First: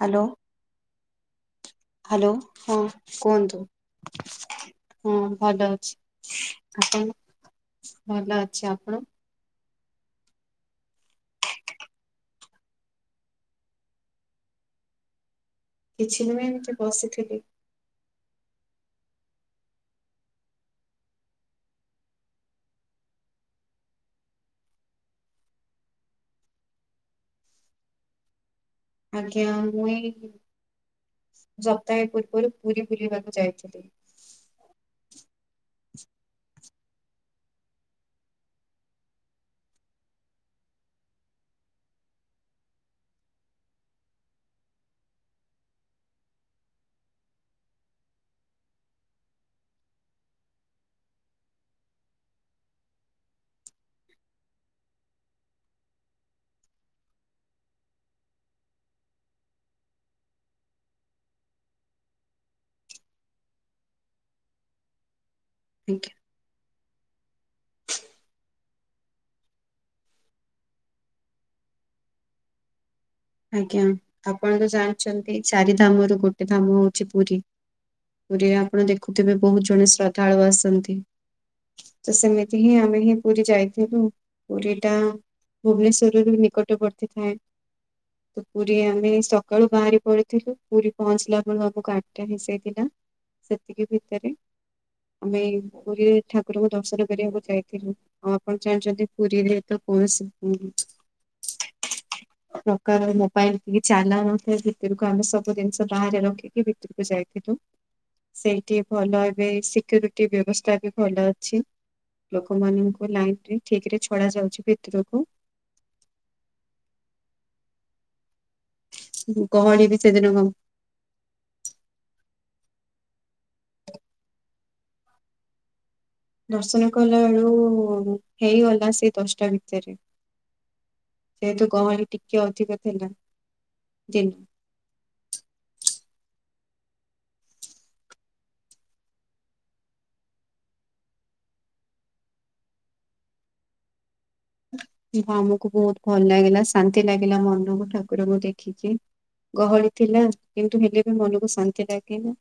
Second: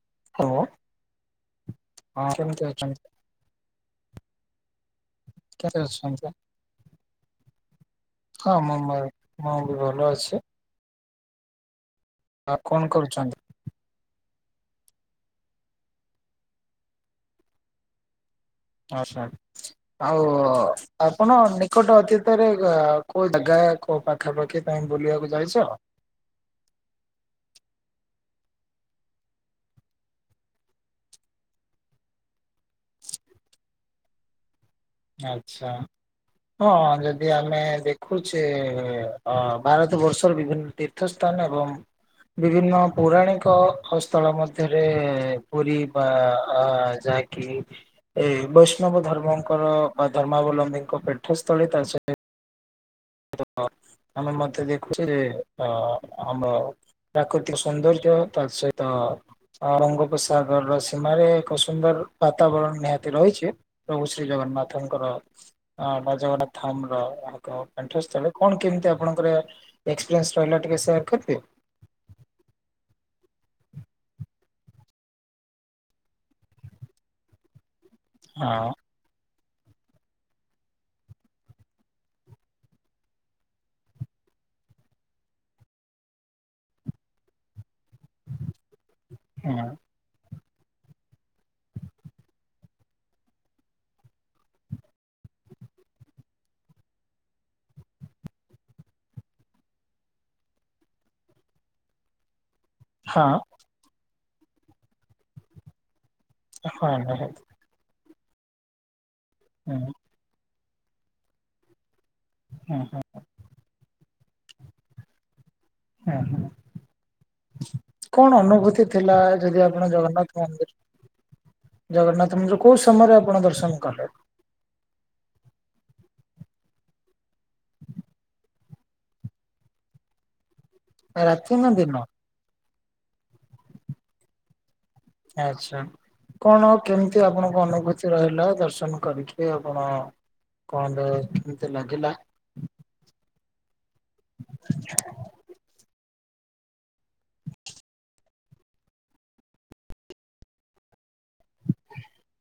Hello. [unintelligible] Hello କେମିତି ହଁ ଅଛନ୍ତି? କୁହନ୍ତୁ? ହଁ ଭଲ କେମିତି ଅଛି। ଅଛନ୍ତି? ଆପଣ? ଭଲ ହଁ ଅଛି। ମୁଁ ମ ଆପଣ? ମୁଁ ବି ଭଲ ଅଛି। ଆଉ କଣ କରୁଛନ୍ତି? କିଛି ନୁହେଁ ଏମିତି ବସିଥିଲି। ଆଚ୍ଛା। ଆଉ ଆପଣ ନିକଟ ଅତୀତରେ କୋଉ ଜାଗା କୋଉ ପାଖାପାଖି ତମେ ବୁଲିବାକୁ ଯାଇଛ? ଆଜ୍ଞା, ମୁଁ ଏଇ ଯପ୍ତାହେ ପୂର୍ବରୁ ପୁରୀ ବୁଲିବାକୁ ଯାଇଥିଲି। ଆଚ୍ଛା। ହଁ ଯଦି ଆମେ ଦେଖୁଛେ ଅଁ ଭାରତ ବର୍ଷର ବିଭିନ୍ନ ତୀର୍ ତୀର୍ଥସ୍ଥାନ ଏବଂ ବିଭିନ୍ନ ପୌରାଣିକ ହସ୍ଥଳ ମଧ୍ୟରେ-ଏ-ଏ-ଏ ପୁରୀ ବା-ଆ-ଆ-ଆ ଯା କିଏ ବୈଷ୍ଣବ ଧର୍ମଙ୍କର ବା ଧର୍ମାବଲମ୍ବୀଙ୍କ ପୀଠସ୍ଥଳୀ ତା ସହିତ୍ ତ ଆମେ ମଧ୍ୟ ଦେଖୁଛୁ ଯେ ଅ ଆମର ପ୍ରାକୃତିକ ସୌନ୍ଦର୍ଯ୍ୟ ତା ସହିତ ଅ ବଙ୍ଗୋପସାଗରର ସୀମାରେ ଏକ ସୁନ୍ଦର ବାତାବରଣ ନିହାତି ରହିଛି। ପ୍ରଭୁ ଶ୍ରୀ ଜଗନ୍ନାଥଙ୍କର ଆଜ୍ଞା ଜଗନ୍ନାଥଧାମର ତାଙ୍କ ଆଣ୍ଠସ୍ଥଳଳେ କଣ କେମିତି ଆପଣଙ୍କର ଏକ୍ସପିରିଏନ୍ସ ରହିଲା ଟିକେ ସେୟାର କରିବେ? ଆଜ୍ଞା ଆପଣ ତ ଜାଣିଛନ୍ତି ଚାରି ଧାମରୁ ଗୋଟେ ଧାମ ହଉଛି ପୁରୀ। ପୁରୀରେ ହଁ ଆପଣ ଦେଖୁଥିବେ ବୋହୁତ୍ ଜଣ ଶ୍ରଦ୍ଧାଳୁ ଆସନ୍ତି। ତ ସେମିତି ହିଁ ଆମେ ହିଁ ପୁରୀ ଯାଇଥିଲୁ। ପୁରୀ ଟା ଭୁବନେଶ୍ୱରରୁ ନିକଟବର୍ତ୍ତୀ ଥାଏ। ତ ପୁରୀ ଆମେ ହଁ ସକାଳୁ ବାହାରି ପଳ ଥିଲୁ ପୁରୀ ପହଞ୍ଚିଲା ବେଳୁ ଆମ ଗାଡିଟା [unintelligible] ସେତିକି ଭିତରେ ଆମେ ପୁରୀରେ ଠାକୁରଙ୍କୁ ଦର୍ଶନ କରିବାକୁ ଯାଇଥିଲୁ। ଆଉ ଆପଣ ଜାଣିଛନ୍ତି ପୁରୀରେ ତ କୌଣସି କାରଣ ହଁ ମୋବାଇଲ୍ କିଛି ଆଲାଉ ନଥାଏ। ଭିତରକୁ ଆମେ ସବୁ ଜିନିଷ ବାହାରେ ରଖ ରଖି ହଁ ଭିତରକୁ ନିହାତି ଯାଇଥିଲୁ। ସେଇଠି ଭଲ ଏବେ ହୁଁ ସିକୁ ରୁଟି ବ୍ୟବସ୍ଥା ବି ଭଲ ଅଛି। ହୁଁ ଲୋକମାନଙ୍କୁ ଲାଇନ୍ ରେ ଠିକ୍ ରେ ଛଣା ଯାଉଛି ଏତିକକୁ। ହୁଁ ହୁଁ। କଣ ଅନୁଭୂତି ଥିଲା ଯଦି ଗହଳି ଆପଣ ବି ସେଦିନ ଜଗନ୍ନାଥ କମ। ମନ୍ଦିର ଜଗନ୍ନାଥ ମନ୍ଦିର କୋଉ ସମୟରେ ଆପଣ ଦର୍ଶନ କଲେ? ଦର୍ଶନ କଲା ବେଳୁ ହେଇଗଲା ସେଇ ଦଶଟା ଭିତରେ। ରାତି ନା ସେହେତୁ ଦିନ? ଗହଳି ଟିକେ ଅଧିକ ଥିଲା। ତି ଆଚ୍ଛା। କଣ କେମିତି ଆପଣଙ୍କ ଅନୁଭୂତି ରହିଲା ଦର୍ଶନ କରିକି ଆପଣ କଣ କେମିତି ଲାଗିଲା ଆମକୁ ବୋହୁତ୍ ଭଲ ଲାଗିଲା ଶାନ୍ତି ଲାଗିଲା ମନକୁ ଠାକୁରଙ୍କୁ ଦେଖିକି। ଗହଳି ଥିଲା କିନ୍ତୁ ହେଲେ ବି ମନକୁ ଶାନ୍ତି ଲାଗିଲା।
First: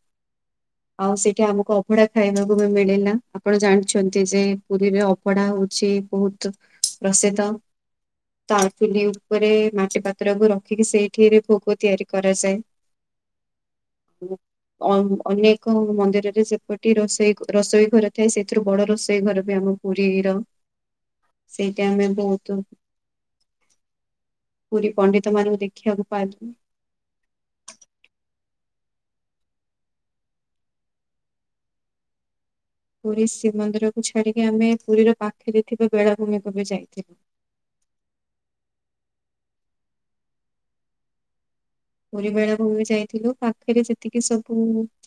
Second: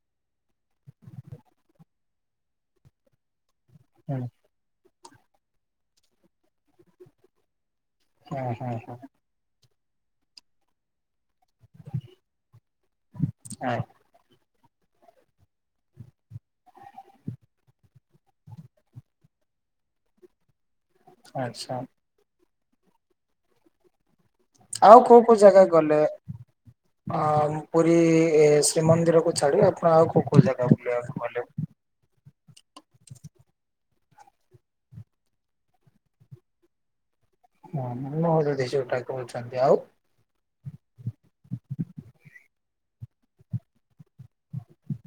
ଆଉ ସେଠି ଆମକୁ ଅଭଢା ଖାଇବାକୁ ମିଳିଲା ଆପଣ ଜାଣି ହୁଁ ଛନ୍ତି ଯେ ପୁରୀରେ ଅବଢା ହୋଉଛି ବୋହୁତ୍ ପ୍ରସିଦ୍ଧ। ହୁଁ ହୁଁ ହୁଁ ତାଳପିନ ଉପରେ ମାଟି ପାତ୍ରକୁ ରଖିକି ସେଇଥିରେ ଭୋଗ ତିଆରି କରାଯାଏ। ହଁ। [unintelligible] ଅ ଅନେକ ମନ୍ଦିରରେ ସେପଟେ ରୋଷେଇ ରଷେଇ ଘର ଥାଏ ସେଥିରୁ ବଡ ରୋଷେଇ ଘରବି ଆମ ପୁରୀର ଆଚ୍ଛା ସେଇଟା ଆମେ ବହୁତୁ ଆଉ କୋଉ ପଣ୍ଡିତ କୋଉ ମାନଙ୍କୁ ଦେଖିବାକୁ ଜାଗାଗଲେ? ପାଇଲୁ। ହଁ ପୁରୀ ଏ ଶ୍ରୀମନ୍ଦିରକୁୁ ଛାଡି ଆପଣ ଆଉ କୋଉ କୋଉ ଜାଗା ବୁଲିବାକୁ ଗଲେ? ପୁରୀ ଶ୍ରୀମନ୍ଦିରକୁୁ ଛାଡିକି ଆମେ ପୁରୀର ପାଖରେ ଥିବା ବେଳାଭୂମିକୁବି ଯାଇଥିଲୁ। ହଁ ମୋ ଯଦି ଯଉଟା କହୁଛନ୍ତି ଆଉ? ପୁରୀ ବେଳା ଭୂମି ଯାଇଥିଲୁ ପାଖରେ ଯେତିକି ସବୁ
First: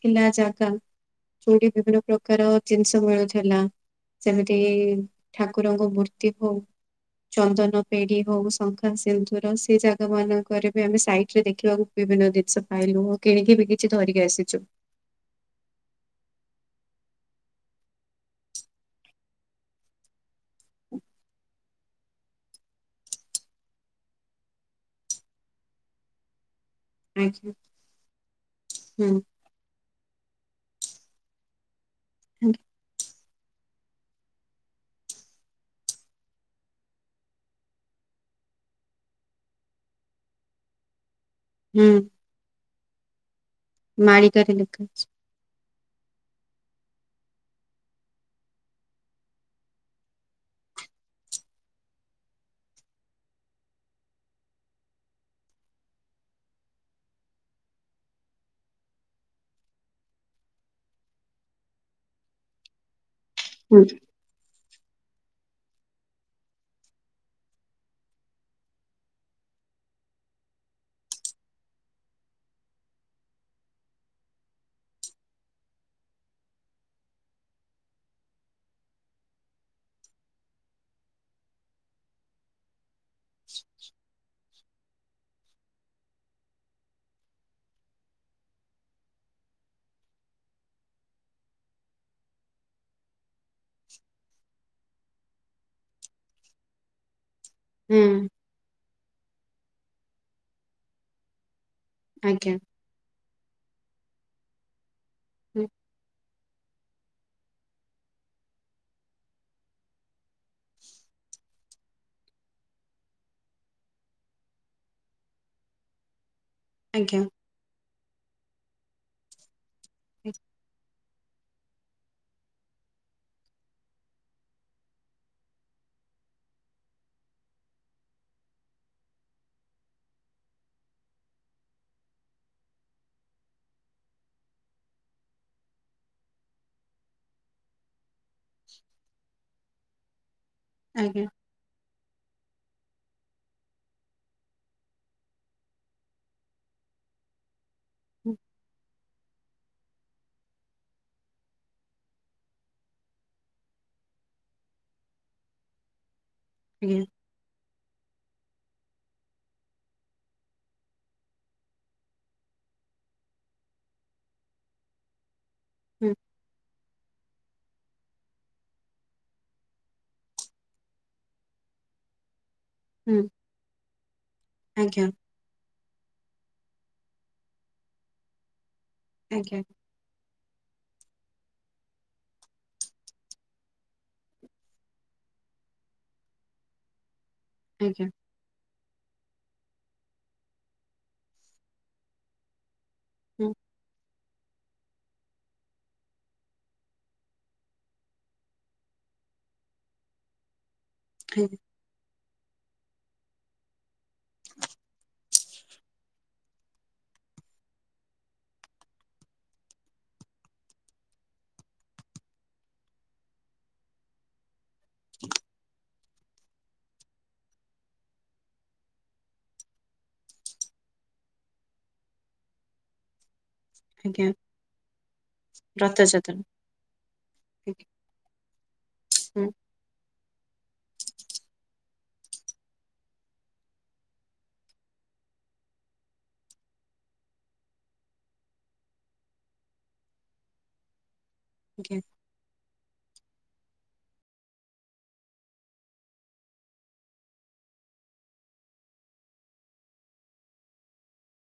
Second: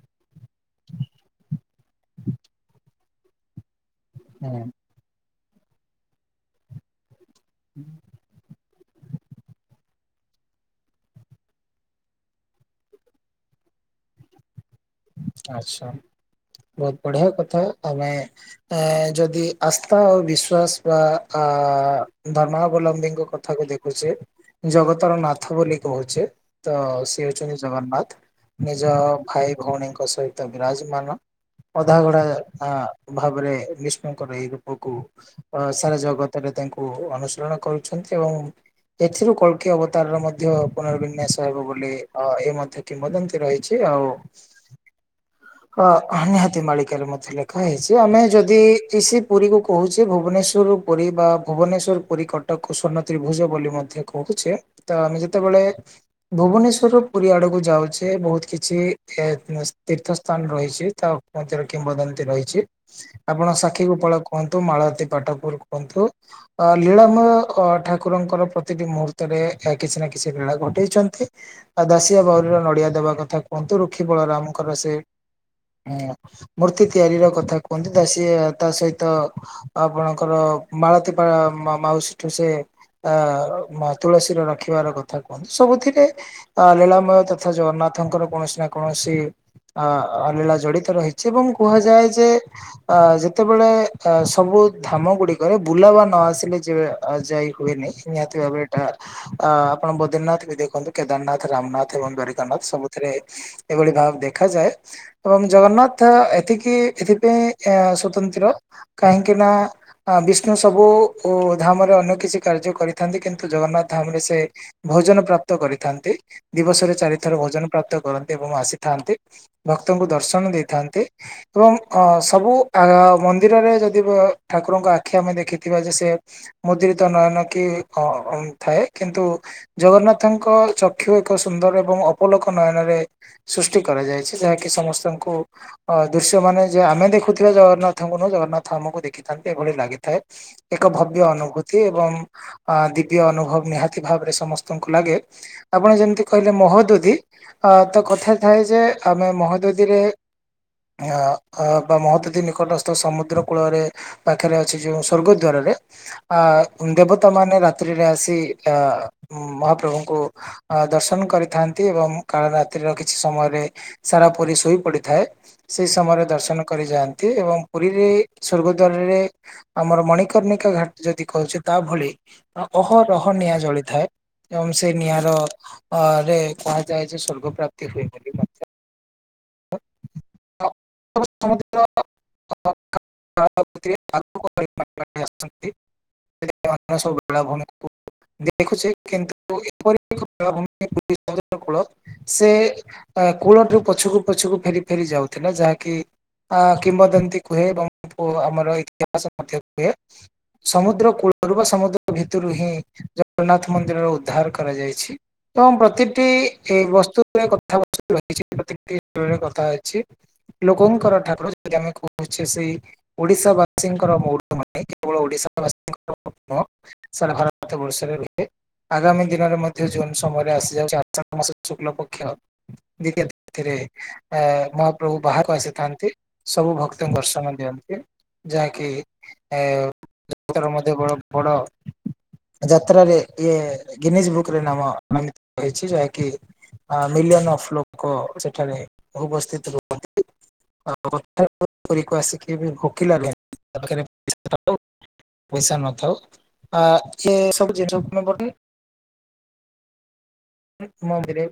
ଥିଲା ଜାଗା ଯୋଉଠି ବିଭିନ୍ନ ପ୍ରକାର ଜିନିଷ ମିଳୁଥିଲା। ଯେମିତି ହୁଁ ଠାକୁରଙ୍କ ମୂର୍ତ୍ତି ହୋଉ ଚନ୍ଦନ ପେଡି ବହୁ ଶଙ୍ଖା ସିନ୍ଦୁର ସେ ଜାଗା ମାନଙ୍କରେ ବି ଆମେ ସାଇଟ୍ରେ ଦେଖ ଦେଖିବାକୁ ବିଭିନ୍ନ ଜିନିଷ ପାଇଲୁ କିଣିକିବି କିଛି ଧରିକି ଆସିଛୁ। ଆଛା। ବୋହୁତ୍ ବଢିଆ କଥା ଆମେ ଏ ଯଦି ଆସ୍ଥା ଓ ବିଶ୍ଵାସ ବା ଆ ଧର୍ମାବଲମ୍ବୀଙ୍କ କଥାକୁ ଦେଖ ହୋଉଛେ ଜଗତର ନାଥ ବୋଲି କହୁଚେ ତ ସି ଆଜ୍ଞା ହଉଛନ୍ତି ଜଗନ୍ନାଥ। ନିଜ ହୁଁ ଭାଇ ଭଉଣୀଙ୍କୁ ତା ସହିତ ବିରାଜମାନ ଅଧାଗଢା ହୁଁ ଆ ଭାବରେ ବିଷ୍ଣୁଙ୍କର ଏଇ ରୂପକୁ ଅ ସାରା ଜଗତରେ ତାଙ୍କୁ ଅନୁସରଣ କରୁଛନ୍ତି ଏବଂ ଏଥିରୁ କଳ୍କୀ ଅବତାରର ମଧ୍ୟ ପୁନରବିନ୍ୟାସ ହେବ ହୁଁ ବୋଲି ଅ ଏ ମଧ୍ୟ କିମ୍ବଦନ୍ତୀ ରହିଛି ଆଉ ଲେଖା ମାଳିକାରେ ଅଛି। ହ ନିହାତି ମାଳିକାରେ ମଧ୍ୟ ଲେଖା ହେଇଛି ଆମେ ଯଦି କିସି ପୁରୀକୁ କହୁଛେ ଭୁବନେଶ୍ୱର ପୁରୀ ବା ଭୁବନେଶ୍ୱର ପୁରି କଟକକୁ ସ୍ୱର୍ଣତ୍ରିଭୁଜ ବୋଲି ମଧ୍ୟ କହୁଚେ। ତ ଆମେ ଯେତେବେଳେ ଭୁବନେଶ୍ୱରରୁ ପୁରୀ ଆଡକୁ ଯାଉଚେ ବହୁତ କିଛ ଏଁ ତୀର୍ଥ ସ୍ଥାନ ରହିଛି, ତାମଧ୍ୟରେ କିମ୍ବଦନ୍ତୀ ରହିଛି, ଆପଣ ହୁଁ ସାକ୍ଷୀ ଗୋପଳକୁ କୁହନ୍ତୁ, ମାଳତୀ ପାଟପୁର କୁହନ୍ତୁ। ଅ ଲୀଳାମୟ ଠାକୁରଙ୍କର ପ୍ରତିଟି ମୁହୂର୍ତ୍ତରେ କିଛି ନା କିଛି ଲୀଳା ଘଟେଇଛନ୍ତି। ଆ ଦାଶିଆ ବାଉରୀର ନଡିଆ ଦେବା କଥା କୁହନ୍ତୁ ରୁକ୍ଷୀ ବଳରାମଙ୍କର ସେ ମୂର୍ତ୍ତି ତିଆରିର କଥା କୁହନ୍ତି ଦାସିଆ ତାସହିତ ଆପଣଙ୍କର ମାଳତୀପା ମାଉସୀଠୁ ସେ ଅ ତୁଳସୀର ରଖିବାର କ କଥା କୁହନ୍ତି, ସବୁଥିରେ ଲୀଳାମୟ ତଥା ଜଗନ୍ନାଥଙ୍କର କୌଣସି ନା କୌଣସି ଅ ଅ ଲୀଳା ଜଡିତ ରହିଛି ଏବଂ କୁହାଯାଏଯେ ଅ ଯେତେବେଳେ ଏ ସବୁ ଧାମ ଗୁଡିକରେ ବୁଲାବା ନଆସିଲେ ଯେବେ ଯାଇହୁଏନି, ହୁଁ ନିହାତି ଭାବେ ଏଇଟା ଆ ଆପଣ ବଦ୍ରିନାଥବି ଦେଖନ୍ତୁ କେଦାରନାଥ ରାମନାଥ ଏବଂ ଆଜ୍ଞା ଦ୍ୱାରିକନାଥ ସବୁଥିରେ ଏଭଳି ଭାବ ଦେଖାଯାଏ। ଏବଂ ହୁଁ ଜଗନ୍ନାଥ ଏତିକି ଏଥିପାଇଁ ସ୍ଵତନ୍ତ୍ର କାହିଁକିନା ଆ ବିଷ୍ଣୁ ସବୁ ଧାମରେ ଅନ୍ୟକିଛି କାର୍ଯ୍ୟ କରିଥାନ୍ତି କିନ୍ତୁ ଜଗନ୍ନାଥ ଧାମରେ ସେ ଭୋଜନ ପ୍ରାପ୍ତ କରିଥାନ୍ତି, ଦିବସରେ ଆଜ୍ଞା ଚାରିଥର ଭୋଜନ ପ୍ରାପ୍ତ କରନ୍ତି ଏବଂ ଆସିଥାନ୍ତି। ଭକ୍ତଙ୍କୁ ଦର୍ଶନ ଦେଇଥାନ୍ତି। ଏବଂ ଅ ସବୁ ଆ ମନ୍ଦିରରେ ଯଦି ଠାକୁରଙ୍କ ଆଖି ଆମେ ଦେଖିଥିବାଯେ ସେ ମୁଦ୍ରିତ ନୟନ କି ହଁ ଥାଏ କିନ୍ତୁ ଜଗନ୍ନାଥଙ୍କ ଚକ୍ଷୁ ଏକ ସୁନ୍ଦର ଏବଂ ଅପୋଲୋକ ନୟନରେ ସୃଷ୍ଟି କରାଯାଇଛି ଯାହାକି ସମସ୍ତଙ୍କୁ ଅ ଦୃଶ୍ୟମାନ ଯେ ଆମେ ଦେଖୁଥିବା ଜଗନ୍ନାଥଙ୍କୁ ନୁହେଁ ଜଗନ୍ନାଥ ଆମକୁ ଦେଖିଥାନ୍ତି ଏଭଳି ଲାଗିଥାଏ। ଏକ ଭବ୍ୟ ଆଜ୍ଞା ଅନୁଭୂତି ଏବଂ ଦିବ୍ୟ ଅନୁଭବ ନିହାତି ଭାବରେ ସମସ୍ତଙ୍କୁ ଲାଗେ। ଆପଣ ଯେମିତି କହିଲେ ମହୋଦଧି ଅ ତ ହୁଁ କଥା ଥାଏ ଯେ ଆମେ ମହୋଦଧିରେ ଆ ମହୋଦଧି ନିକଟସ୍ଥ ସମୁଦ୍ର କୂଳରେ ପାଖରେ ଅଛି ଯେଉଁ ସ୍ବର୍ଗଦ୍ବାରରେ ଆ ଆଜ୍ଞା ଦେବ ତ ମାନେ ରାତ୍ରିରେ ଆସି ମହାପ୍ରଭୁଙ୍କୁ ଅ ଦର୍ଶନ କରିଥାନ୍ତି ଏବଂ କାଳ ରାତ୍ରୀର କି ଛି ସମୟରେ ସାରା ପୁରୀ ଶୋଇ ପଡିଥାଏ ସେଇ ହୁଁ ସମୟର ଦର୍ଶନ କରିଯାଆନ୍ତି ଏବଂ ପୁରୀରେ ସଵର୍ଗଦ୍ୱାରରେ ଆମର ମଣିକର୍ଣ୍ଣିକା ଘାଟ ଯଦି କହୁଛି ତା ଭଳି ଅହରହ ହୁଁ ନିଆଁ ଜଳିଥାଏ ଏବଂ ସେ ଆଜ୍ଞା ନିଆଁର ଅ ରେ କୁହାଯାଏ ଯେ ସ୍ଵର୍ଗ ପ୍ରାପ୍ତି ହୁଏ ବୋଲି। ମଧ୍ୟ ଆଜ୍ଞା। [unintelligible] [unintelligible] ବେଳାଭୂମି ଆଜ୍ଞା। ଦେଖୁଛି, କିନ୍ତୁ ଏପରି ଏକ ବେଳାଭୂମି ପୁରୀ ସମୁଦ୍ର କୂଳ ସେ ହୁଁ ଆଜ୍ଞା କୂଳଠୁ ପଛକୁ ପଛୁକୁ ଫେରି ଫେରି ଯାଉଥିଲା ଯାହାକି ଅ କିମ୍ବଦନ୍ତୀ କୁହେ ଏବଂ ଆମର ଇତିହାସ ମଧ୍ୟ କୁହେ ସମୁଦ୍ର କୁୂଳରୁ ବା ସମୁଦ୍ର ଭିତରୁ ହିଁ ଜଗନ୍ନାଥ ମନ୍ଦିରର ଉଦ୍ଧାର କରାଯାଇଛି। ଏବଂ ପ୍ରତିଟି ଏ ବସ୍ତୁରେ କଥା ରହିଛି ପ୍ରତିଟି କଥା ଅଛି। ଲୋକଙ୍କର ଠାକୁର ଆମେ କହୁଛେ ସେଇ ଓଡିଶା ବାସୀଙ୍କର ମଉଡ କେବଳ ଓଡ଼ିଶାସୀଙ୍କର ନୁହଁ ସାରା ଭାରତ ବର୍ଷରେ ରୁହେ। ଆଗାମୀ ଦିନରେ ମଧ୍ୟ ଜୁନ୍ ସମୟରେ ଆସିଯାଉଛି ଆଷାଢ ମାସ ଶୁକ୍ଲପକ୍ଷ ଦିତୀୟା ତିଥିରେ ଆଜ୍ଞା ଆ ମହାପ୍ରଭୁ ବାହାରକୁ ଆସିଥାନ୍ତି ରଥଯାତ୍ରା ସବୁ ଭକ୍ତଙ୍କୁ ଦର୍ଶନ ଆଜ୍ଞା ଦିଅନ୍ତି ଯାହାକି [unintelligible] ବଡ ଯାତ୍ରାରେ ଇଏ ଗିନିଜ ବୁକରେ ନାମ ନାମିତ ହେଛି ଯାହାକି ମିଲିୟନ ଅଫ ଲୋକ ସେଠାରେ ଉପସ୍ଥିତ ରୁହନ୍ତି। ଆଜ୍ଞା। [unintelligible] ପଇସା ନଥାଉ ଆ ସେ ସବୁ ଜିନିଷପତ୍ର ଭରିନି ମନ୍ଦିରେ